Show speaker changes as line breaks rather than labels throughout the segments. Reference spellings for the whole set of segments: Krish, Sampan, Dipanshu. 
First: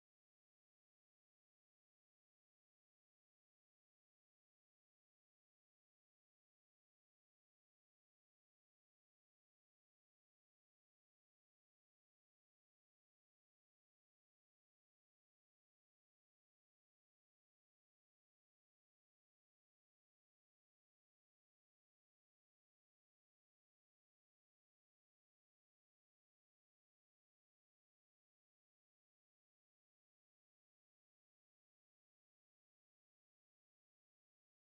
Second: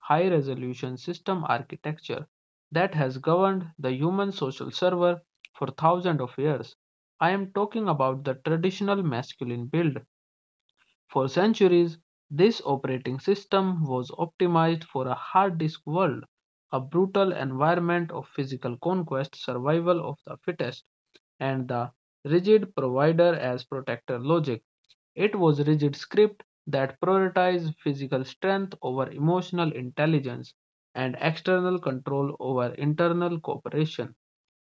high resolution system architecture that has governed the human social server for thousands of years. I am talking about the traditional masculine build for centuries, this operating system was optimized for a hard disk world, a brutal environment of physical conquest, survival of the fittest, and the rigid provider as protector logic. It was rigid script that prioritized physical strength over emotional intelligence and external control over internal cooperation.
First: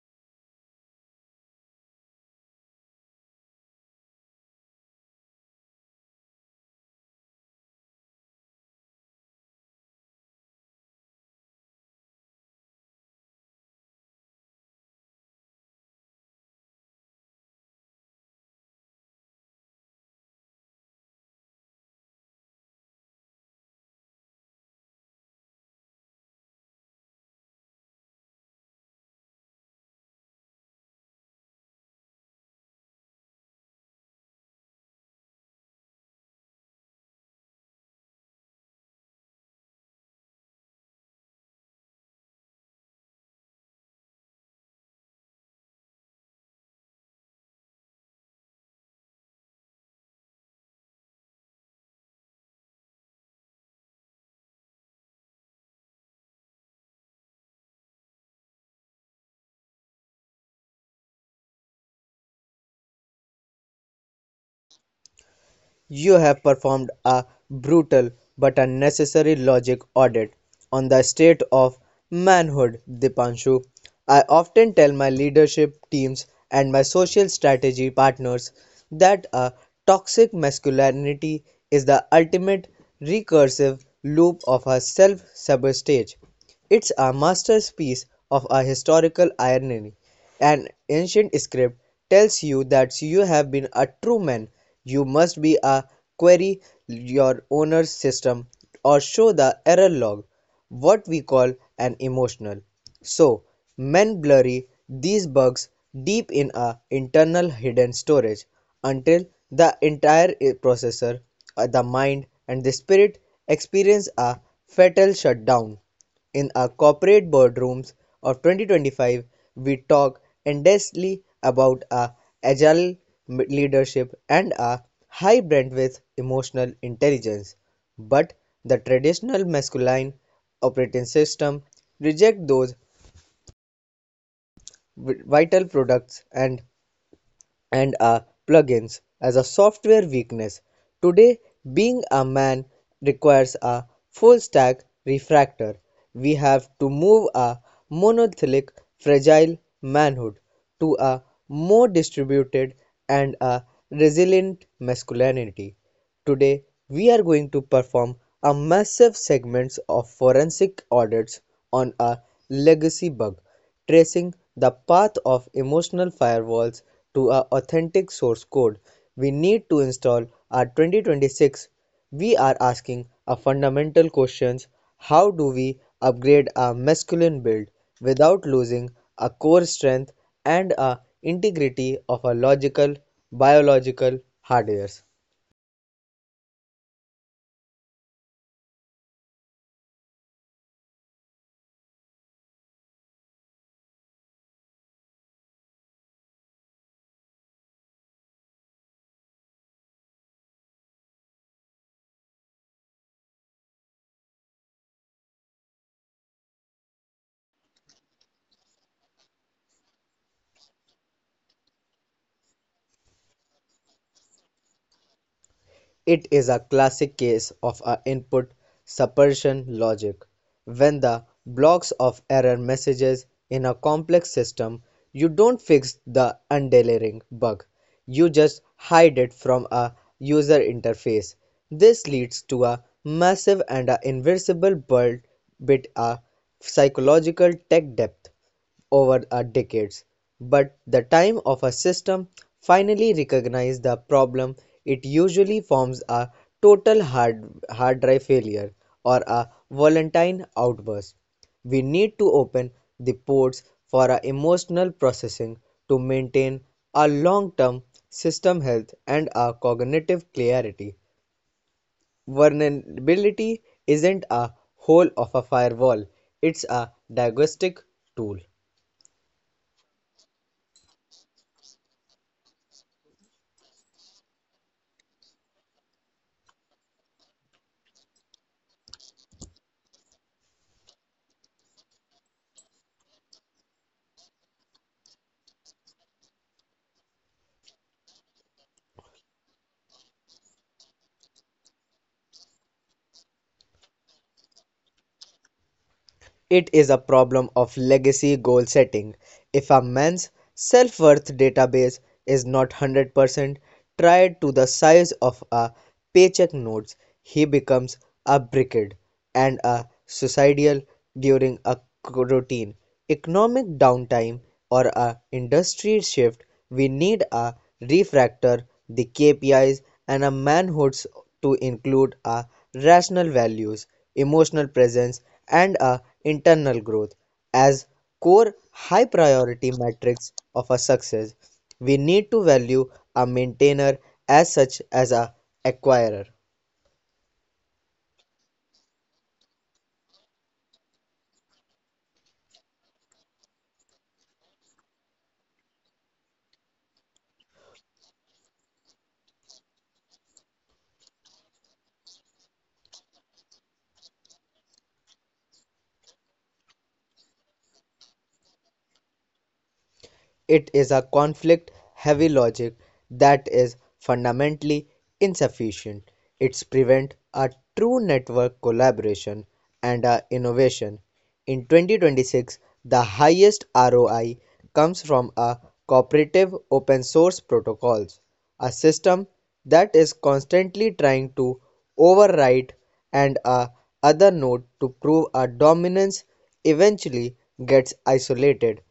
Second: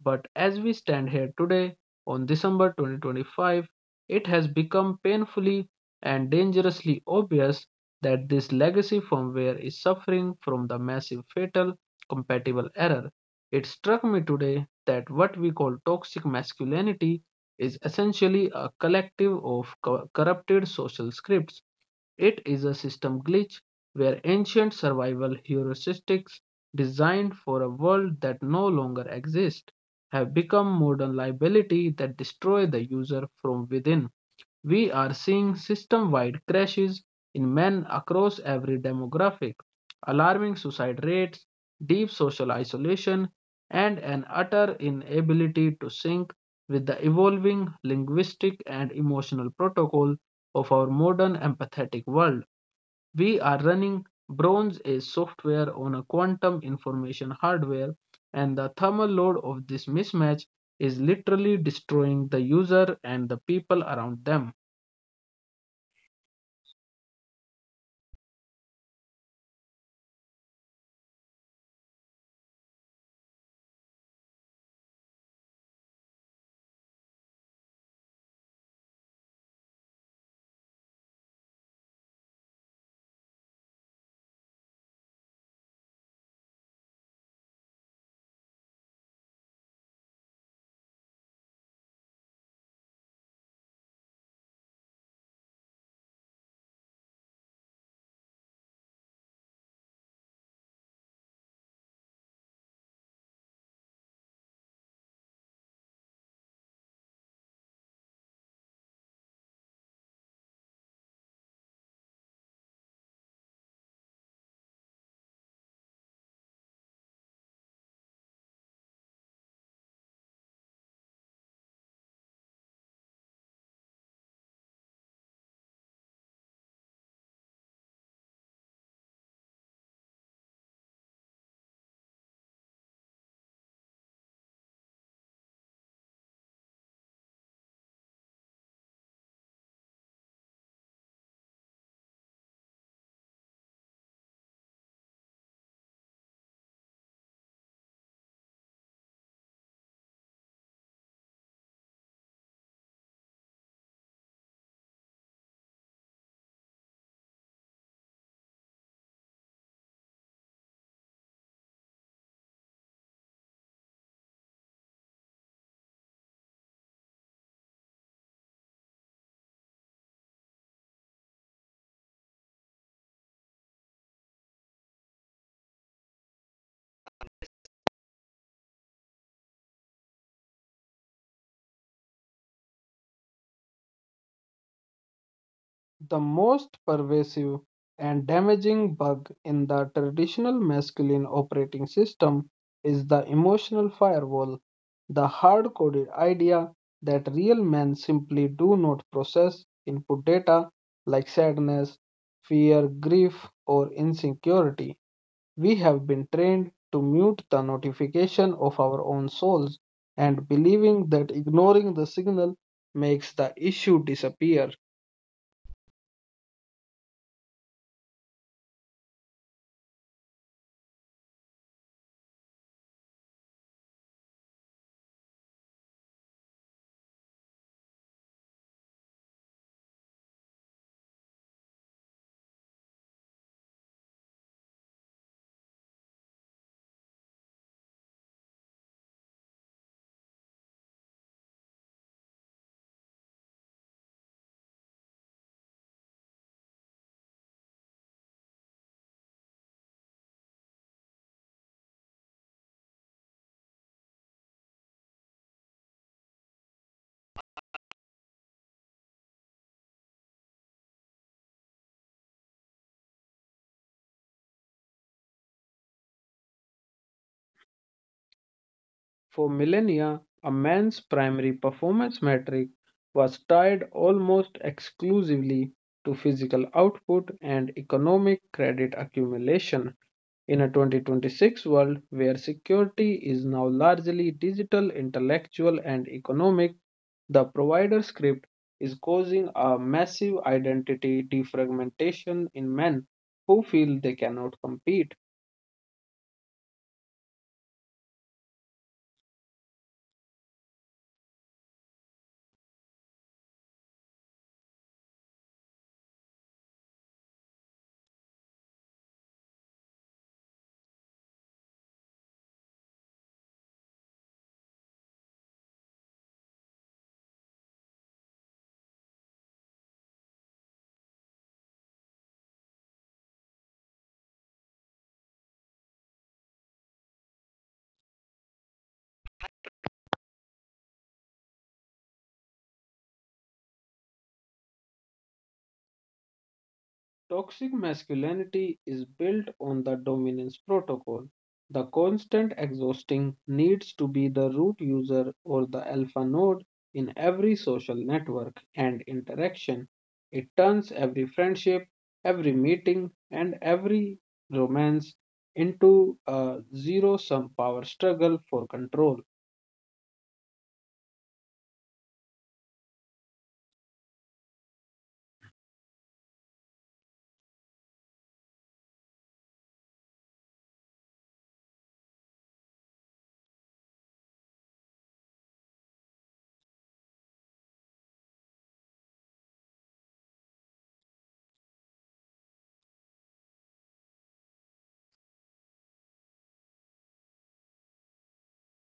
But as we stand here today, on December 2025, it has become painfully and dangerously obvious that this legacy firmware is suffering from the massive fatal compatible error. It struck me today that what we call toxic masculinity is essentially a collective of corrupted social scripts. It is a system glitch where ancient survival heuristics designed for a world that no longer exists have become modern liability that destroy the user from within. We are seeing system wide crashes in men across every demographic, alarming suicide rates, deep social isolation, and an utter inability to sync with the evolving linguistic and emotional protocol of our modern empathetic world. We are running Bronze Age software on a quantum information hardware, and the thermal load of this mismatch is literally destroying the user and the people around them.
You have performed a brutal but unnecessary logic audit on the state of manhood, Dipanshu. I often tell my leadership teams and my social strategy partners that a toxic masculinity is the ultimate recursive loop of a self sabotage. It's a masterpiece of a historical irony. An ancient script tells you that you have been a true man, you must be a query your owner's system or show the error log, what we call an emotional. So, men bury these bugs deep in a internal hidden storage until the entire processor, the mind and the spirit experience a fatal shutdown. In our corporate boardrooms of 2025, we talk endlessly about our agile leadership and our high bandwidth emotional intelligence, but the traditional masculine operating system reject those vital products and are plugins as a software weakness. Today, being a man requires a full stack refractor. We have to move a monolithic, fragile manhood to a more distributed and a resilient masculinity. Today, we are going to perform a massive segments of forensic audits on a legacy bug, tracing the path of emotional firewalls to a authentic source code. We need to install our 2026. We are asking a fundamental questions: how do we upgrade our masculine build without losing a core strength and a integrity of our logical, biological hardware?
The most pervasive and damaging bug in the traditional masculine operating system is the emotional firewall, the hard coded idea that real men simply do not process input data like sadness, fear, grief, or insecurity. We have been trained to mute the notification of our own souls and believing that ignoring the signal makes the issue disappear.
It is a classic case of a input suppression logic. When the blocks of error messages in a complex system, you don't fix the underlying bug, you just hide it from a user interface. This leads to a massive and a invisible build bit a psychological tech debt over a decades, but the time of a system finally recognize the problem, it usually forms a total hard drive failure or a volatile outburst. We need to open the ports for our emotional processing to maintain our long-term system health and our cognitive clarity. Vulnerability isn't a hole of a firewall, it's a diagnostic tool.
For millennia, a man's primary performance metric was tied almost exclusively to physical output and economic credit accumulation. In a 2026 world where security is now largely digital, intellectual, and economic, the provider script is causing a massive identity defragmentation in men who feel they cannot compete.
It is a problem of legacy goal setting. If a man's self worth database is not 100% tried to the size of a paycheck notes, he becomes a brickhead and a suicidal during a routine economic downtime or a industry shift. We need a refactor the KPIs and a manhoods to include a rational values, emotional presence, and a internal growth as core high priority metrics of a success. We need to value a maintainer as such as a acquirer.
Toxic masculinity is built on the dominance protocol. The constant exhausting needs to be the root user or the alpha node in every social network and interaction. It turns every friendship, every meeting, and every romance into a zero sum power struggle for control.
It is a conflict-heavy logic that is fundamentally insufficient; it prevents a true network collaboration and a innovation. In 2026, the highest ROI comes from a cooperative open source protocols. A system that is constantly trying to override and a other node to prove a dominance eventually gets isolated,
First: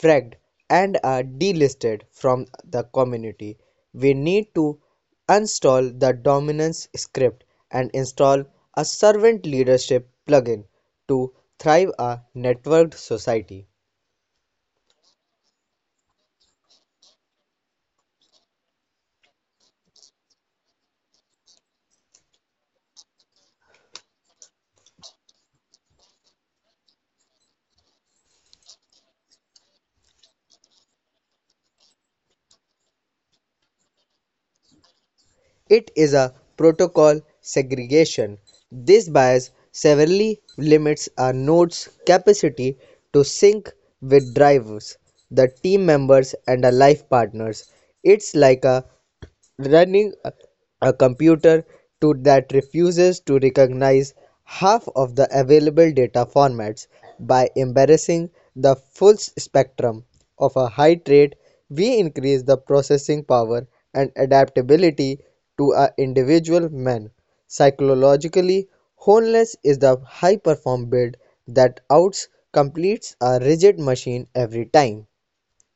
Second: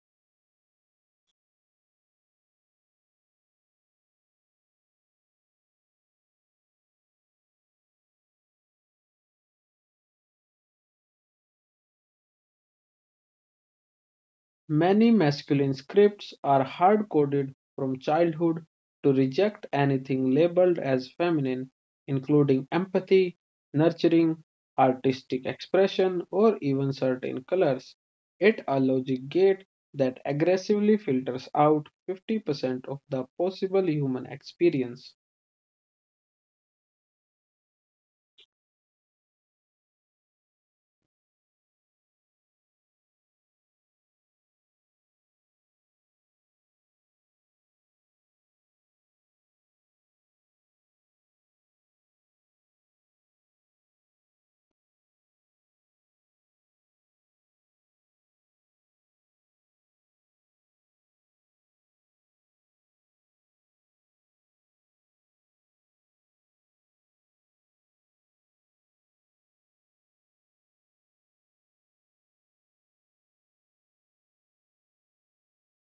fragged, and are delisted from the community. We need to uninstall the dominance script and install a servant leadership plugin to thrive a networked society.
Many masculine scripts are hard coded from childhood to reject anything labeled as feminine, including empathy, nurturing, artistic expression, or even certain colors. It a logic gate that aggressively filters out 50% of the possible human experience.
It is a protocol segregation; this bias severely limits a node's capacity to sync with drivers, the team members and a life partners. It's like a running a computer to that refuses to recognize half of the available data formats. By embarrassing the full spectrum of a high rate, we increase the processing power and adaptability to an individual man. Psychologically, wholeness is the high perform bid that outs completes a rigid machine every time.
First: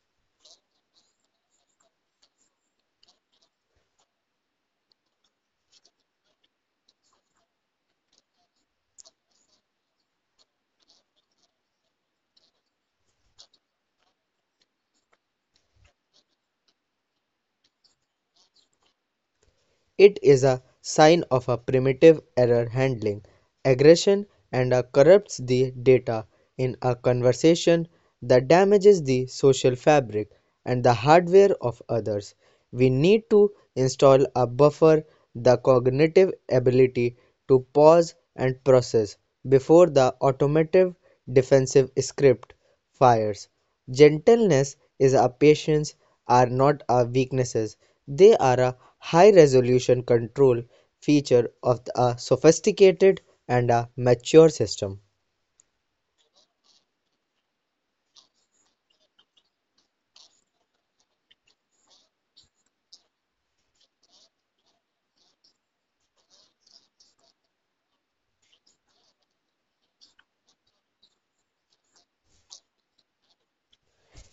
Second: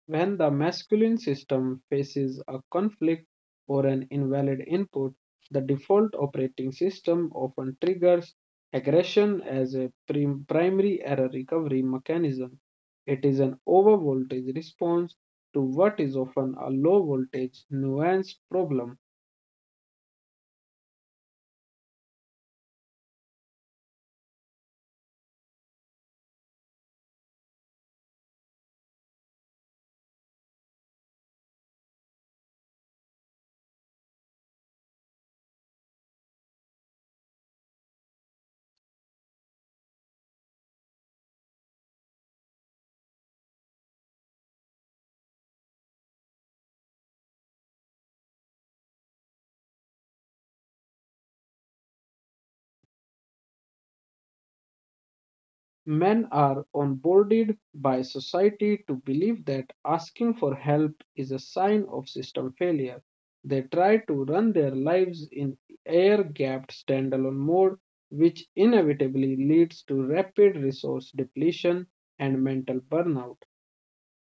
When the masculine system faces a conflict or an invalid input, the default operating system often triggers aggression as a primary error recovery mechanism. It is an overvoltage response to what is often a low voltage, nuanced problem.
It is a sign of a primitive error handling. Aggression and corrupts the data in a conversation, that damages the social fabric and the hardware of others. We need to install a buffer, the cognitive ability to pause and process before the automotive defensive script fires. Gentleness is a patience are not our weaknesses. They are a high-resolution control feature of a sophisticated and a mature system.
Men are onboarded by society to believe that asking for help is a sign of system failure. They try to run their lives in air gapped standalone mode, which inevitably leads to rapid resource depletion and mental burnout.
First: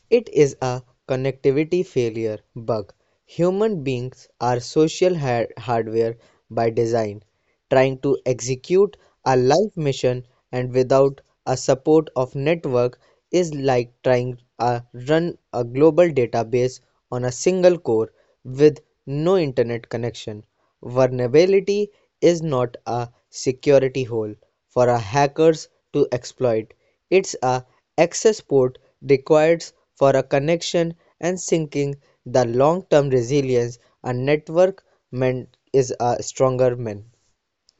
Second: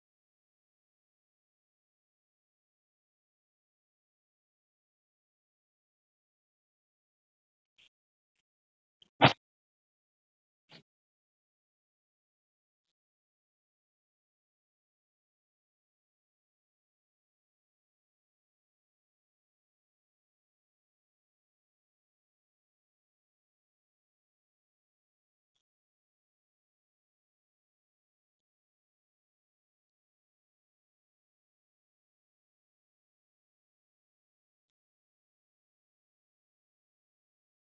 It is a connectivity failure bug. Human beings are social hardware by design. Trying to execute a life mission and without a support of network is like trying to run a global database on a single core with no internet connection. Vulnerability is not a security hole for a hackers to exploit. It's a access port required for a connection and syncing the long-term resilience a network meant is a stronger man.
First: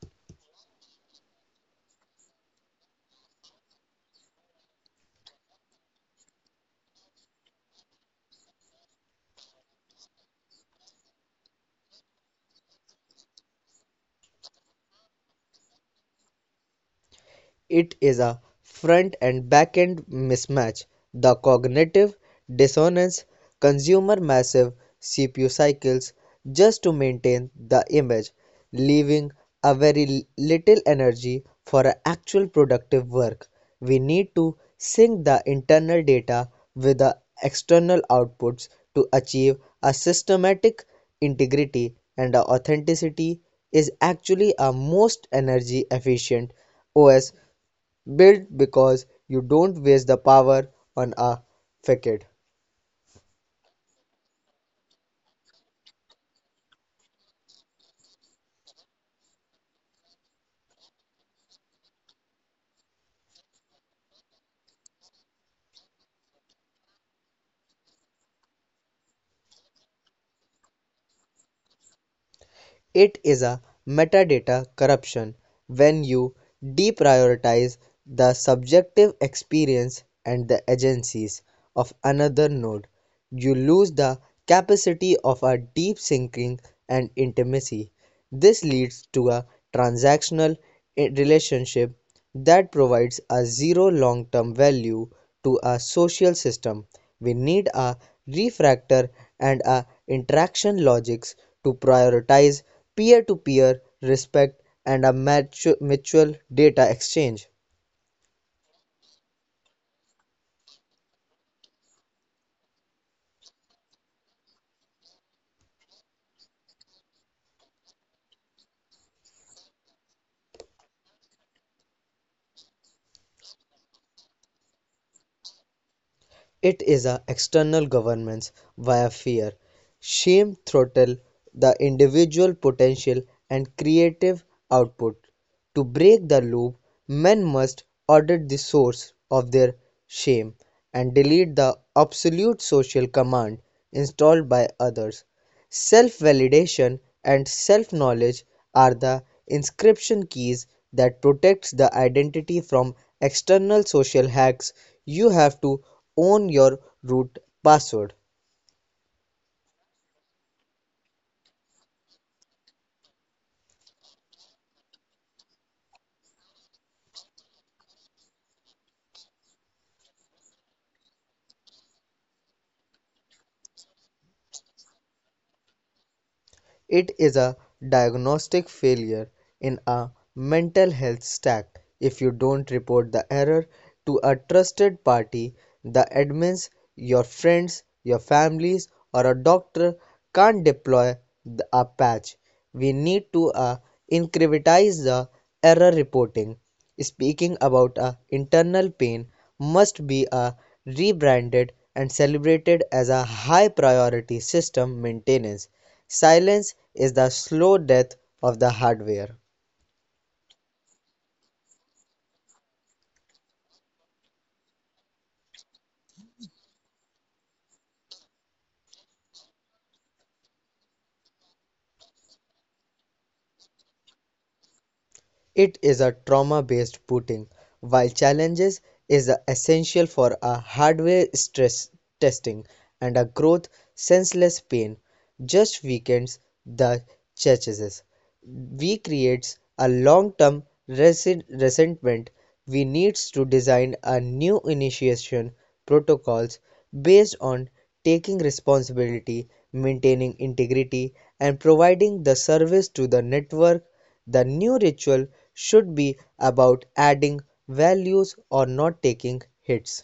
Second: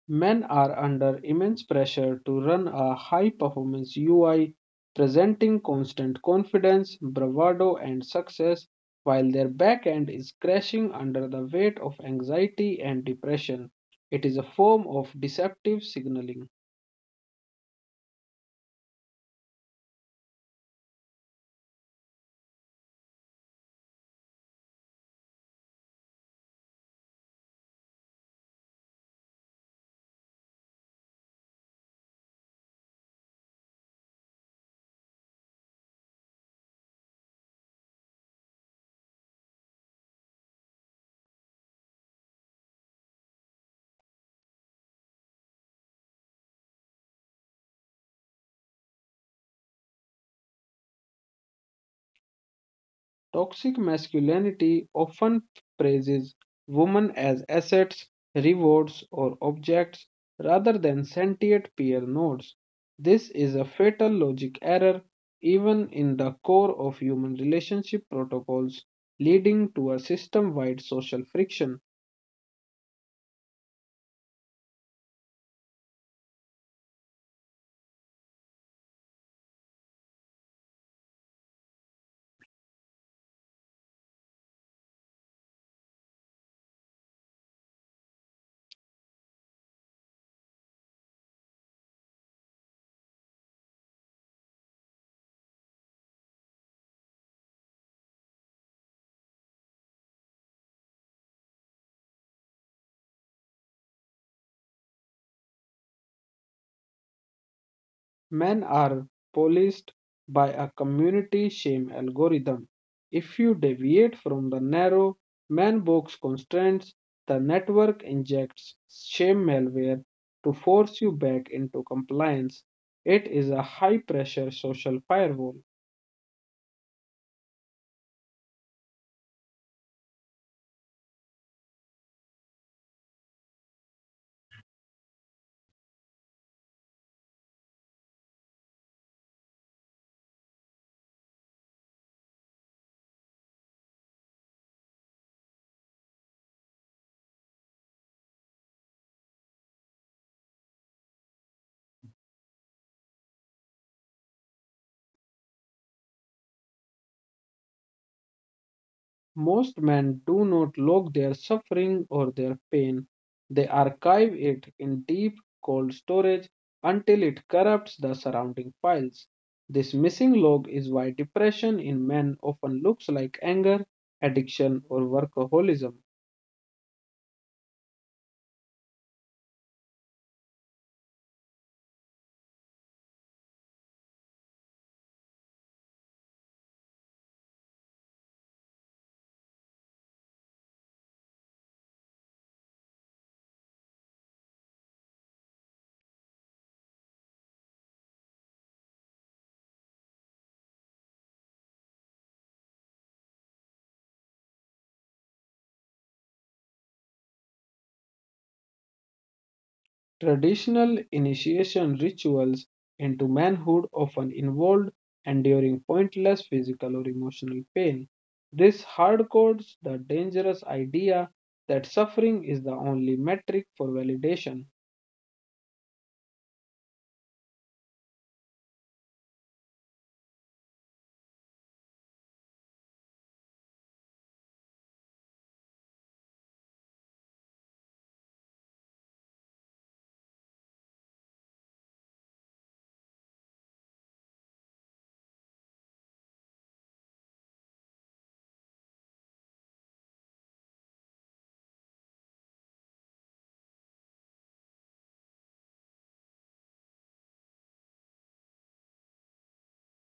Men are under immense pressure to run a high performance UI, presenting constant confidence, bravado, and success, while their back end is crashing under the weight of anxiety and depression. It is a form of deceptive signaling.
It is a front and back-end mismatch, the cognitive dissonance: consumer massive CPU cycles just to maintain the image, leaving a very little energy for actual productive work. We need to sync the internal data with the external outputs to achieve a systematic integrity, and authenticity is actually a most energy efficient OS built because you don't waste the power on a facade.
Toxic masculinity often praises women as assets, rewards, or objects rather than sentient peer nodes. This is a fatal logic error even in the core of human relationship protocols, leading to a system wide social friction.
It is a metadata corruption. When you deprioritize the subjective experience and the agencies of another node, you lose the capacity of a deep syncing and intimacy. This leads to a transactional relationship that provides a zero long-term value to a social system. We need a refactor and a interaction logics to prioritize peer-to-peer respect and a mutual data exchange.
Men are policed by a community shame algorithm. If you deviate from the narrow man box constraints, the network injects shame malware to force you back into compliance. It is a high pressure social firewall.
It is a external governance via fear. Shame throttle the individual potential and creative output. To break the loop, men must audit the source of their shame and delete the obsolete social command installed by others. Self-validation and self-knowledge are the inscription keys that protects the identity from external social hacks. You have to own your root password.
Most men do not log their suffering or their pain. They archive it in deep, cold storage until it corrupts the surrounding files. This missing log is why depression in men often looks like anger, addiction, or workaholism.
It is a diagnostic failure in a mental health stack. If you don't report the error to a trusted party, the admins, your friends, your families, or a doctor, can't deploy a patch. We need to incentivize the error reporting. Speaking about a internal pain must be rebranded and celebrated as a high priority system maintenance. Silence is the slow death of the hardware.
Traditional initiation rituals into manhood often involved enduring pointless physical or emotional pain. This hardcodes the dangerous idea that suffering is the only metric for validation.
It is a trauma-based booting. While challenges is essential for a hardware stress testing and a growth, senseless pain just weakens the chassis. We creates a long-term resentment. We needs to design a new initiation protocols based on taking responsibility, maintaining integrity, and providing the service to the network. The new ritual should be about adding values or not taking hits.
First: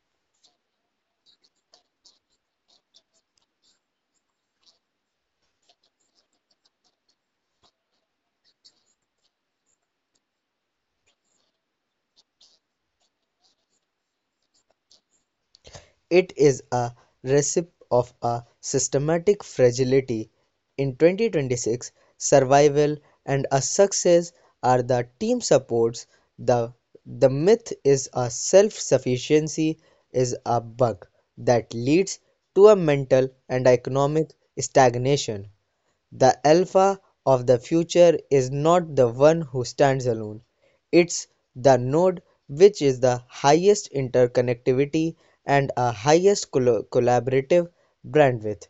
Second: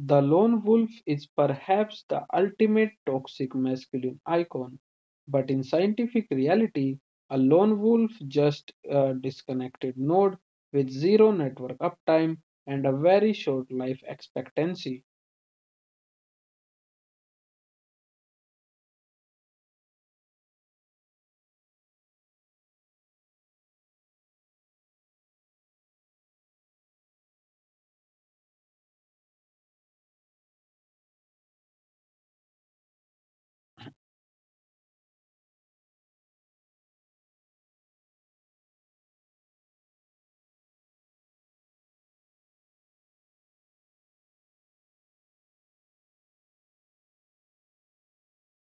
The lone wolf is perhaps the ultimate toxic masculine icon, but in scientific reality, a lone wolf just a disconnected node with zero network uptime and a very short life expectancy.
It is a recipe of a systematic fragility. In 2026, survival and a success are the team supports. The, the myth is a self sufficiency is a bug that leads to a mental and economic stagnation. The alpha of the future is not the one who stands alone. It's the node which is the highest interconnectivity and a highest collaborative bandwidth.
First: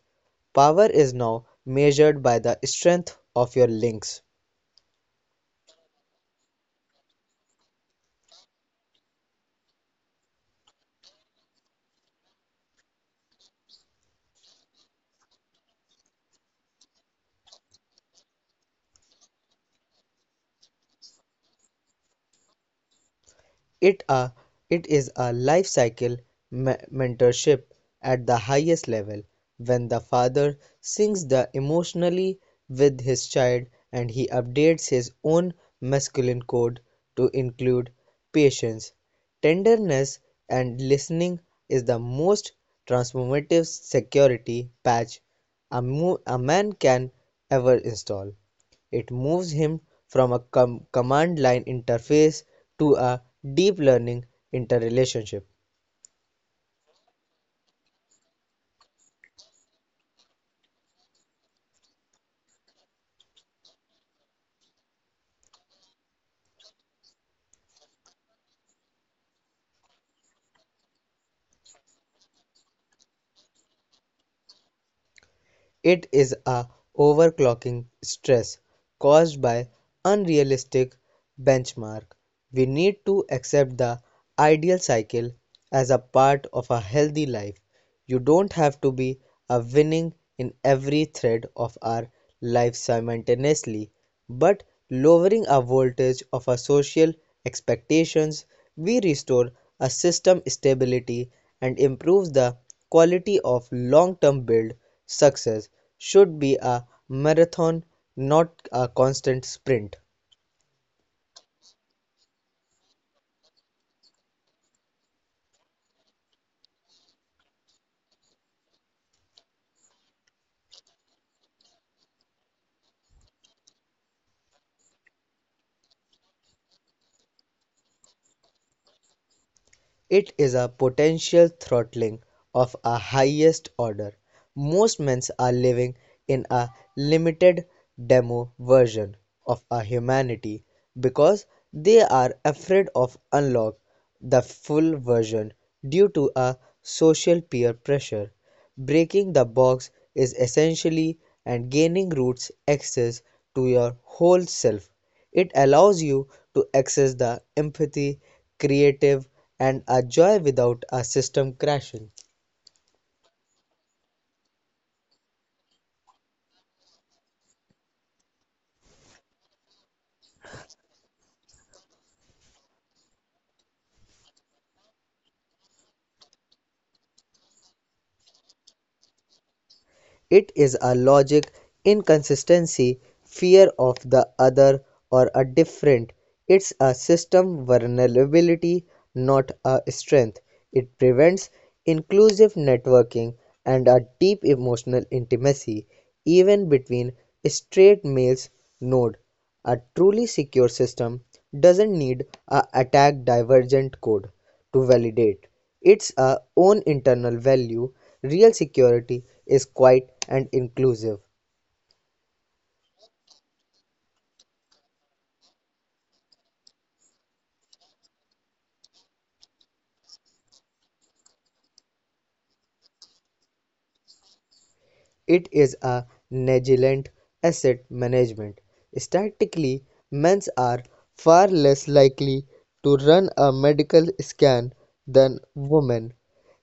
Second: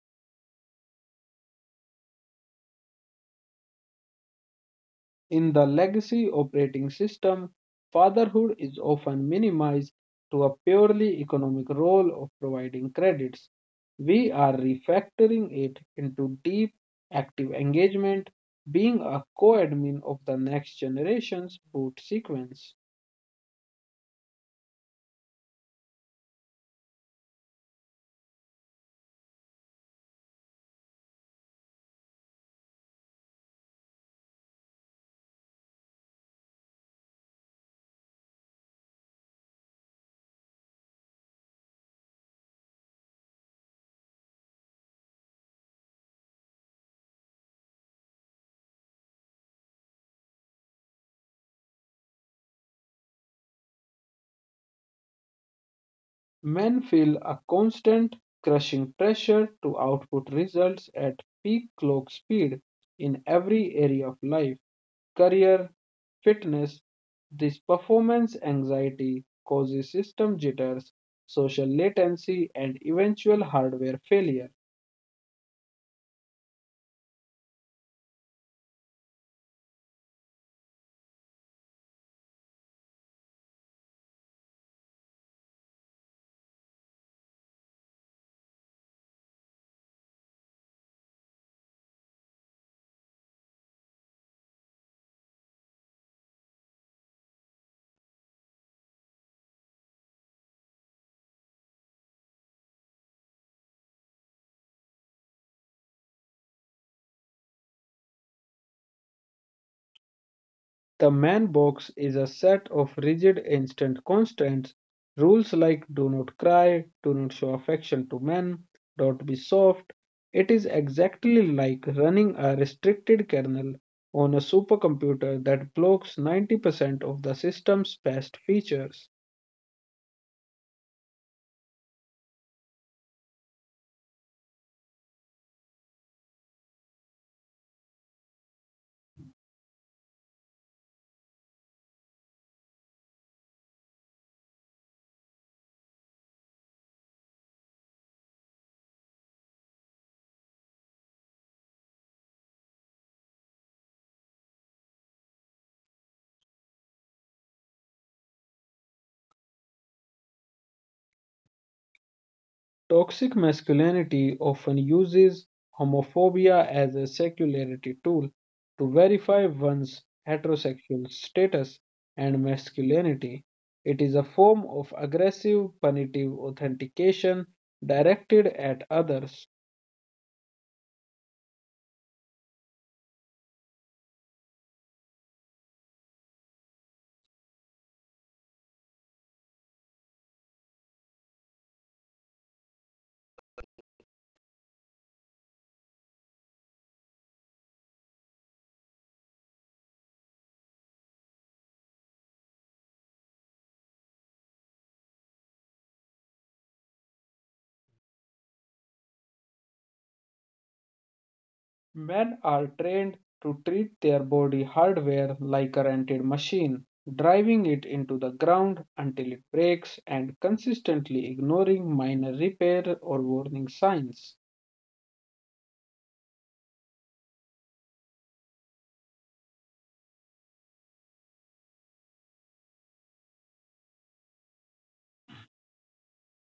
Power is now measured by the strength of your links.
In the legacy operating system, fatherhood is often minimized to a purely economic role of providing credits. We are refactoring it into deep, active engagement, being a co admin of the next generation's boot sequence.
It a it is a life cycle mentorship at the highest level. When the father sings the emotionally with his child and he updates his own masculine code to include patience, tenderness and listening, is the most transformative security patch a man can ever install. It moves him from a command-line interface to a deep learning interrelationship.
Men feel a constant, crushing pressure to output results at peak clock speed in every area of life. Career, fitness. This performance anxiety causes system jitters, social latency, and eventual hardware failure.
It is a overclocking stress caused by unrealistic benchmark. We need to accept the ideal cycle as a part of a healthy life. You don't have to be a winning in every thread of our life simultaneously. But lowering a voltage of our social expectations, we restore a system stability and improves the quality of long-term build. Success should be a marathon, not a constant sprint.
The man box is a set of rigid instant constraints. Rules like do not cry, do not show affection to men, don't be soft. It is exactly like running a restricted kernel on a supercomputer that blocks 90% of the system's best features.
It is a potential throttling of a highest order. Most men are living in a limited demo version of a humanity because they are afraid of unlock the full version due to a social peer pressure. Breaking the box is essentially and gaining roots access to your whole self. It allows you to access the empathy, creative, and a joy without a system crashing.
Toxic masculinity often uses homophobia as a secularity tool to verify one's heterosexual status and masculinity. It is a form of aggressive, punitive authentication directed at others.
It is a logic inconsistency, fear of the other or a different. It's a system vulnerability, not a strength. It prevents inclusive networking and a deep emotional intimacy, even between straight males. Node. A truly secure system doesn't need a attack divergent code to validate its own internal value. Real security is quiet and inclusive.
Men are trained to treat their body hardware like a rented machine, driving it into the ground until it breaks and consistently ignoring minor repair or warning signs.
It is a negligent asset management. Statistically, men are far less likely to run a medical scan than women.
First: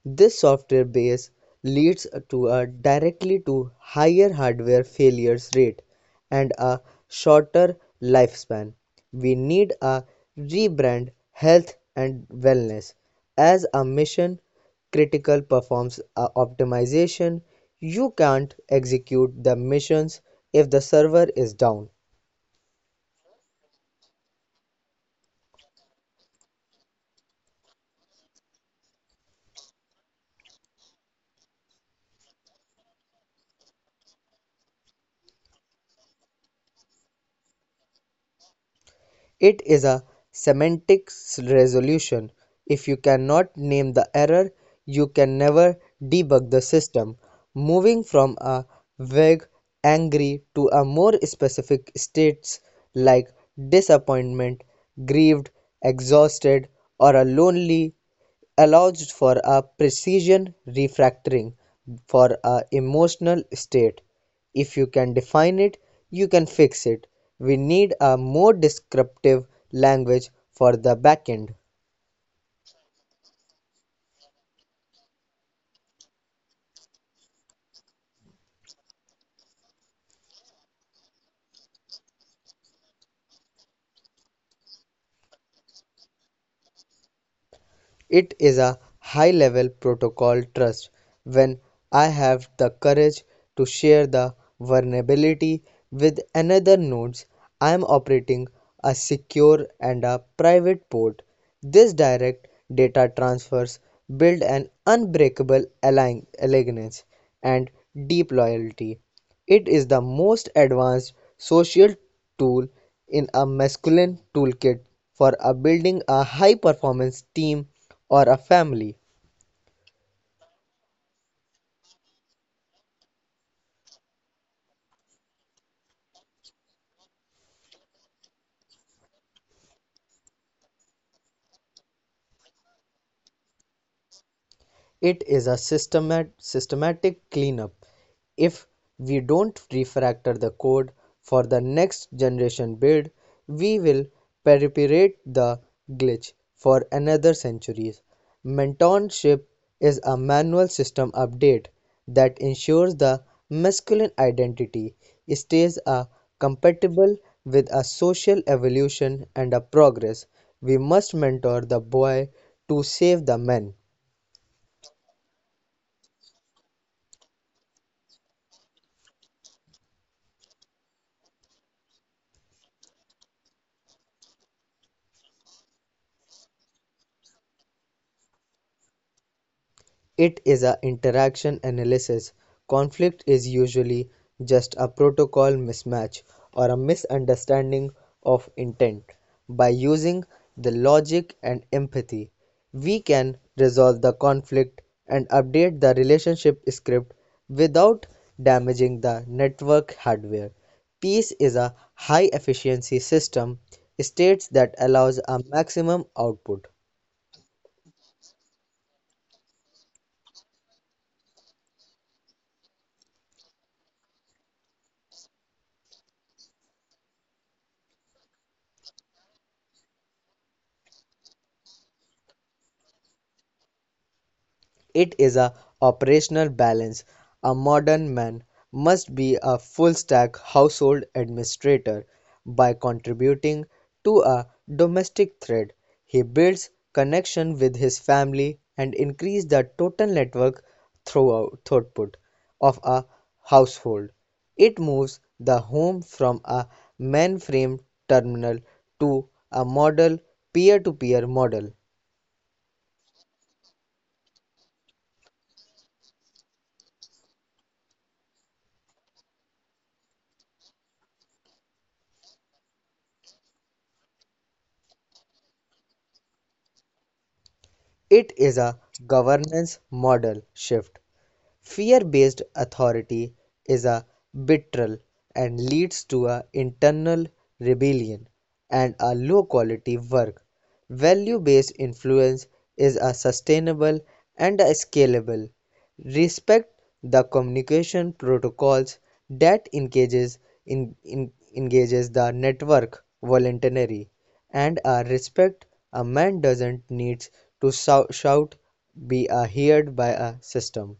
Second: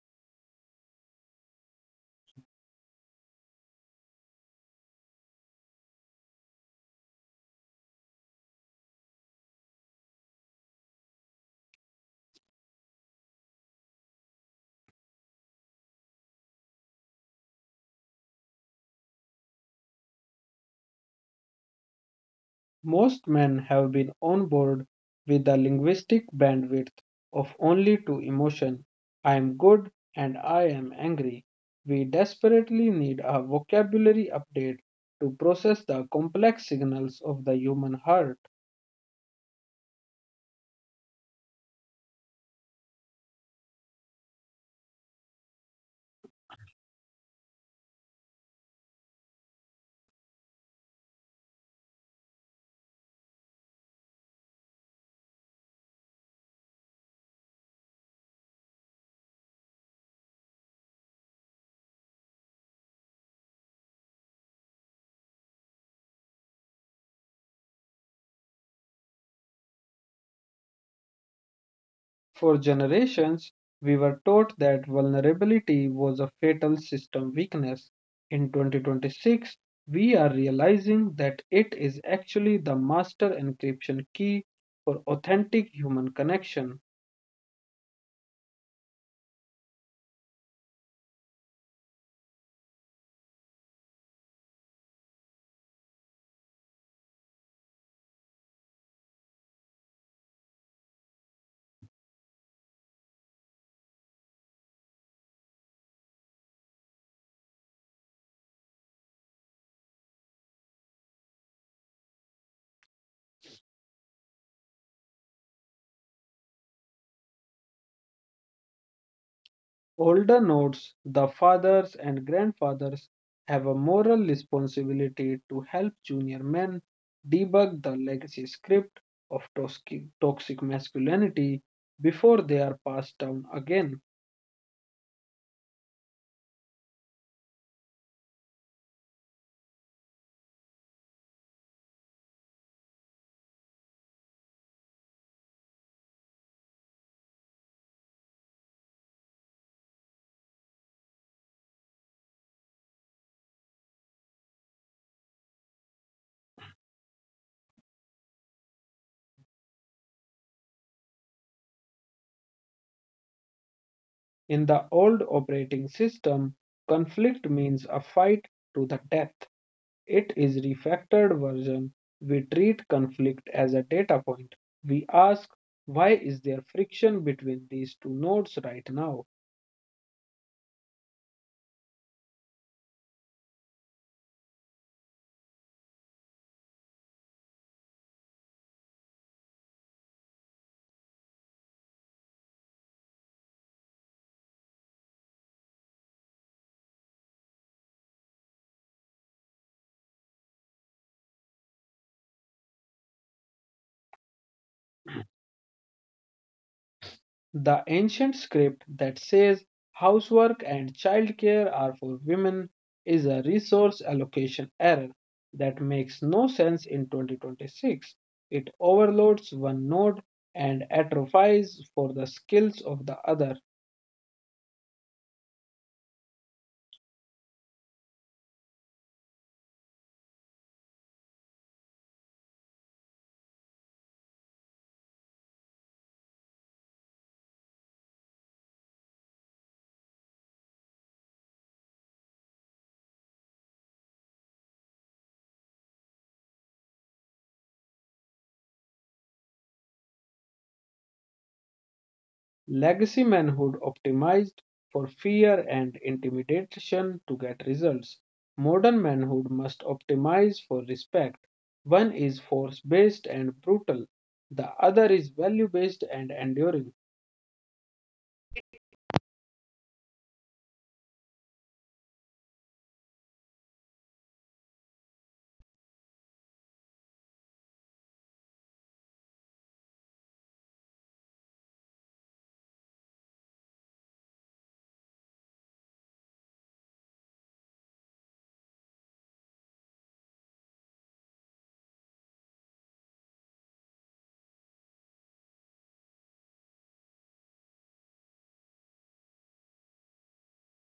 This software base leads to a directly to higher hardware failures rate and a shorter lifespan. We need a rebrand health and wellness as a mission critical performance a optimization. You can't execute the missions if the server is down.
Most men have been on board with the linguistic bandwidth of only two emotions I am good and I am angry. We desperately need a vocabulary update to process the complex signals of the human heart.
It is a semantic resolution; if you cannot name the error, you can never debug the system. Moving from a vague "angry" to a more specific states like disappointment, grieved, exhausted, or a lonely allows for a precision refactoring for a emotional state. If you can define it, you can fix it. We need a more descriptive language for the backend.
For generations, we were taught that vulnerability was a fatal system weakness. In 2026, we are realizing that it is actually the master encryption key for authentic human connection.
It is a high-level protocol trust. When I have the courage to share the vulnerability with another nodes, I am operating a secure and a private port. This direct data transfers build an unbreakable alliance and deep loyalty. It is the most advanced social tool in a masculine toolkit for a building a high-performance team or a family.
Older nodes, the fathers and grandfathers, have a moral responsibility to help junior men debug the legacy script of toxic masculinity before they are passed down again.
It is a systematic cleanup. If we don't refactor the code for the next generation build, we will perpetuate the glitch for another centuries. Mentorship is a manual system update that ensures the masculine identity stays a compatible with a social evolution and a progress. We must mentor the boy to save the men.
In the old operating system, conflict means a fight to the death. It is refactored version. We treat conflict as a data point. We ask, why is there friction between these two nodes right now?
It is an interaction analysis; conflict is usually just a protocol mismatch or a misunderstanding of intent. By using the logic and empathy, we can resolve the conflict and update the relationship script without damaging the network hardware. Peace is a high efficiency system states that allows a maximum output.
The ancient script that says housework and childcare are for women is a resource allocation error that makes no sense in 2026. It overloads one node and atrophies for the skills of the other.
It is a operational balance, a modern man must be a full-stack household administrator. By contributing to a domestic thread, he builds connection with his family and increases the total network throughput of a household. It moves the home from a mainframe terminal to a model peer-to-peer model.
Legacy manhood optimized for fear and intimidation to get results. Modern manhood must optimize for respect. One is force based and brutal, the other is value based and enduring.
It is a governance model shift. Fear-based authority is arbitrary and leads to an internal rebellion and a low-quality work. Value-based influence is a sustainable and a scalable. Respect the communication protocols that engages engages the network voluntarily, and a respect a man doesn't need to shout be a heard by a system.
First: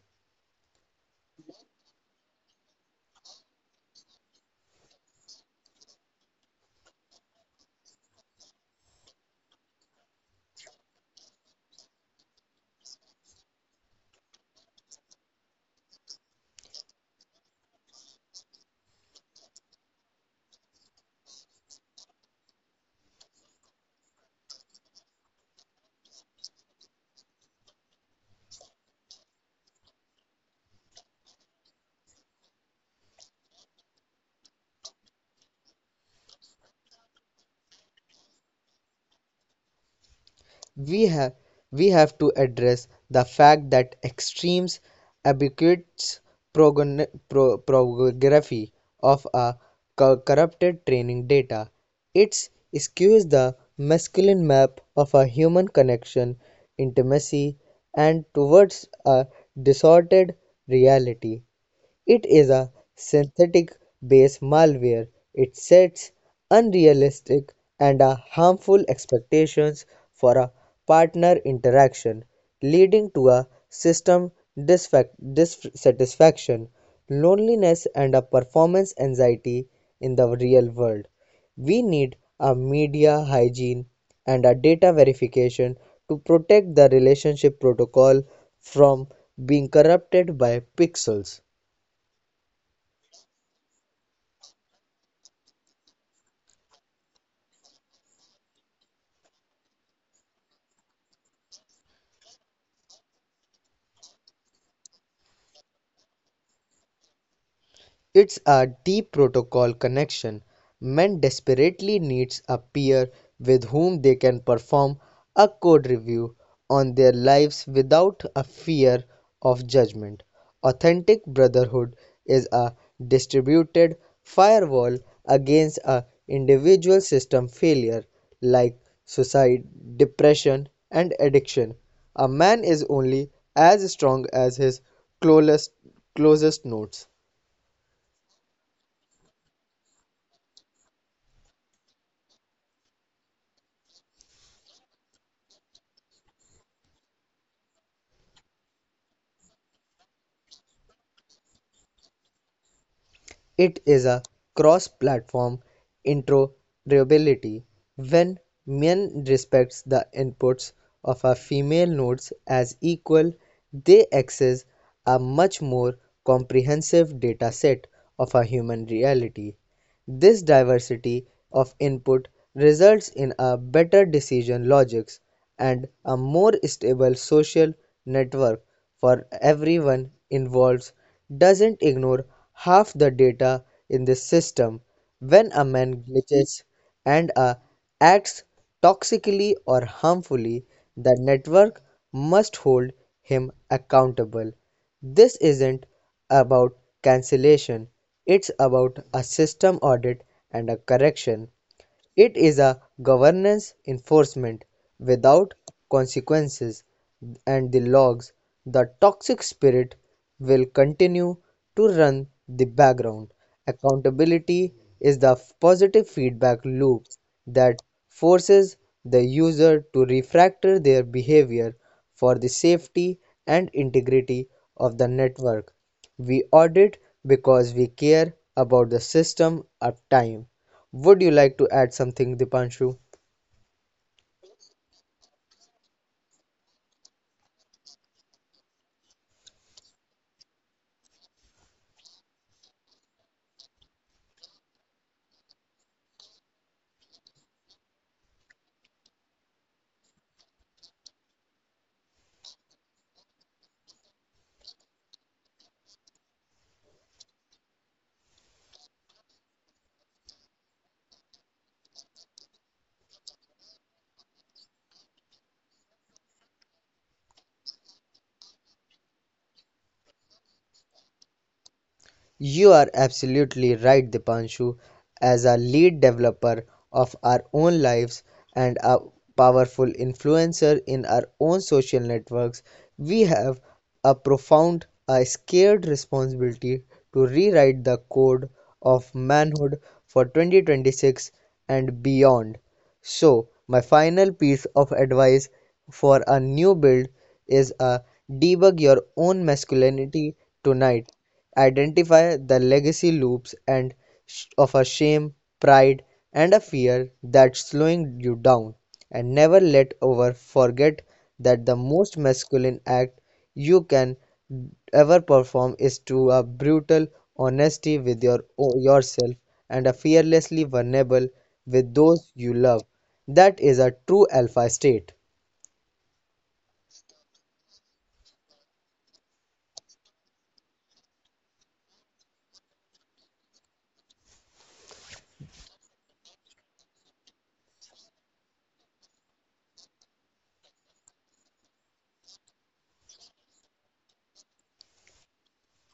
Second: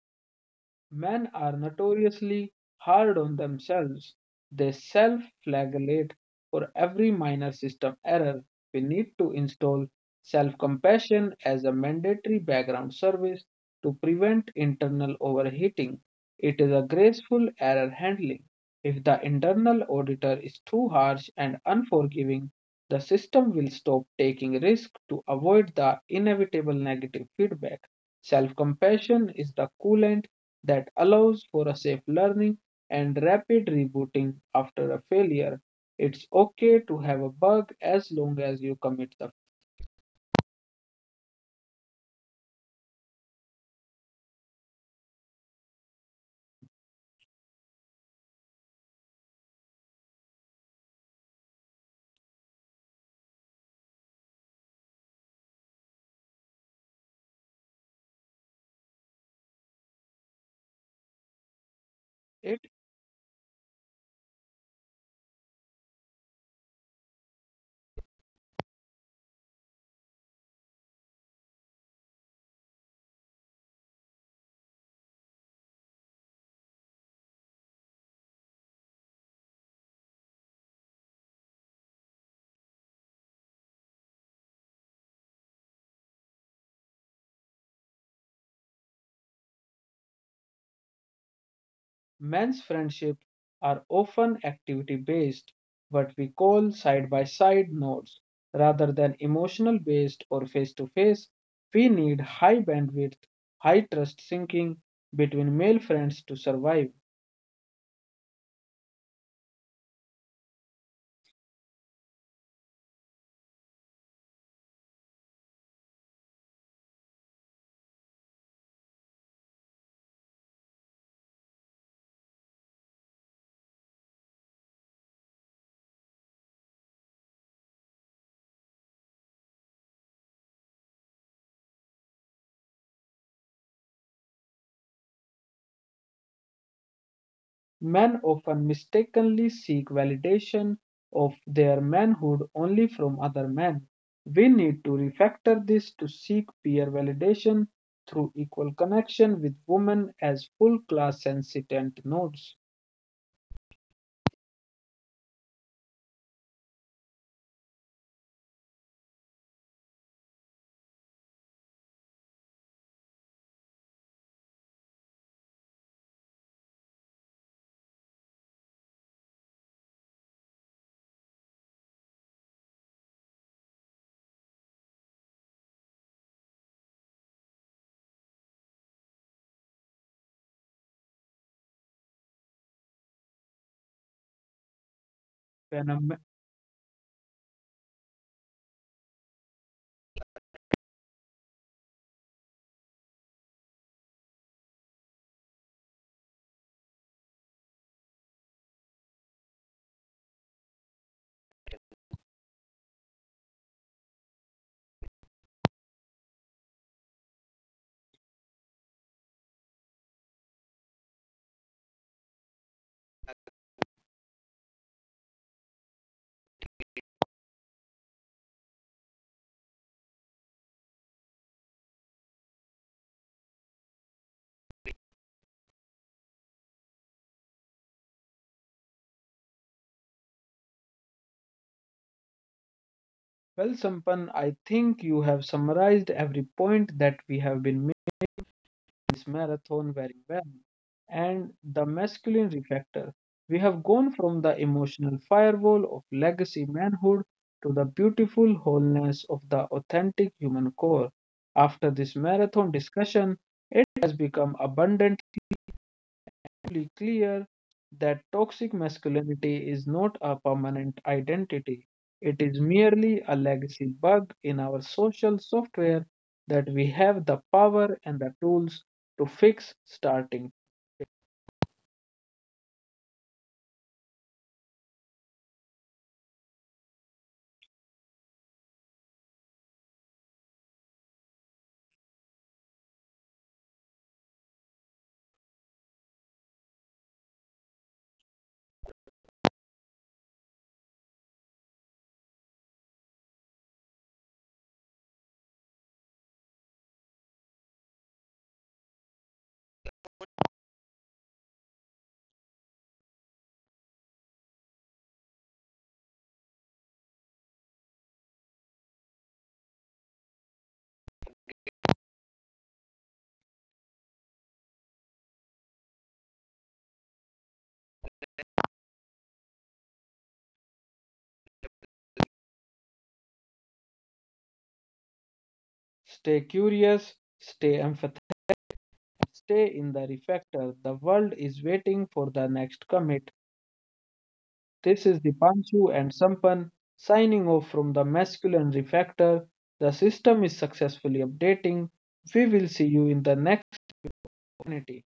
Men are notoriously hard on themselves. They self flagellate for every minor system error. We need to install self compassion as a mandatory background service to prevent internal overheating. It is a graceful error handling. If the internal auditor is too harsh and unforgiving, the system will stop taking risks to avoid the inevitable negative feedback. Self compassion is the coolant that allows for a safe learning and rapid rebooting after a failure. It's okay to have a bug as long as you commit the
We have we have to address the fact that extremes advocates prography of a corrupted training data. It skews the masculine map of a human connection, intimacy, and towards a distorted reality. It is a
it.
synthetic based malware. It sets unrealistic and harmful expectations for a partner interaction, leading to a system dissatisfaction, loneliness, and a performance anxiety in the real world. We need a media hygiene and a data verification to protect the relationship protocol from being corrupted by pixels.
Men's friendships are often activity based, what we call side by side nodes, rather than emotional based or face to face. We need high bandwidth, high trust syncing between male friends to survive.
It's a deep protocol connection. Men desperately needs a peer with whom they can perform a code review on their lives without a fear of judgment. Authentic brotherhood is a distributed firewall against a individual system failure like suicide, depression, and addiction. A man is only as strong as his closest closest notes.
Men often mistakenly seek validation of their manhood only from other men. We need to refactor this to seek peer validation through equal connection with women as full class sentient nodes.
It is a cross-platform interoperability. When men respects the inputs of a female nodes as equal, they access a much more comprehensive dataset of a human reality. This diversity of input results in a better decision logics and a more stable social network for everyone involved. Doesn't ignore half the data in this system. When a man glitches and acts toxically or harmfully, the network must hold him accountable. This isn't about cancellation, it's about a system audit and a correction. It is a governance enforcement. Without consequences and the logs, the toxic spirit will continue to run the background. Accountability is the positive feedback loop that forces the user to refactor their behavior for the safety and integrity of the network. We audit because we care about the system of time. Would you like to add something, Dipanshu?
Well, Sampan, I think you have summarized every point that we have been this marathon very well. And the masculine refactor. We have gone from the emotional firewall of legacy manhood to the beautiful wholeness of the authentic human core. After this marathon discussion, it has become abundantly clear that toxic masculinity is not a permanent identity. It is merely a legacy bug in our social software that we have the power and the tools to fix starting.
You are absolutely right, Dipanshu. As a lead developer of our own lives and a powerful influencer in our own social networks, we have a profound, a scared responsibility to rewrite the code of manhood for 2026 and beyond. So, my final piece of advice for a new build is a debug your own masculinity tonight. Identify the legacy loops and of a shame, pride, and a fear that's slowing you down, and never let over forget that the most masculine act you can ever perform is to a brutal honesty with your yourself and a fearlessly vulnerable with those you love. That is a true alpha state.
Stay curious, stay empathetic, stay in the reflector. The world is waiting for the next commit. This is the Dipanshu and Sampan signing off from the masculine reflector. The system is successfully updating. We will see you in the next opportunity.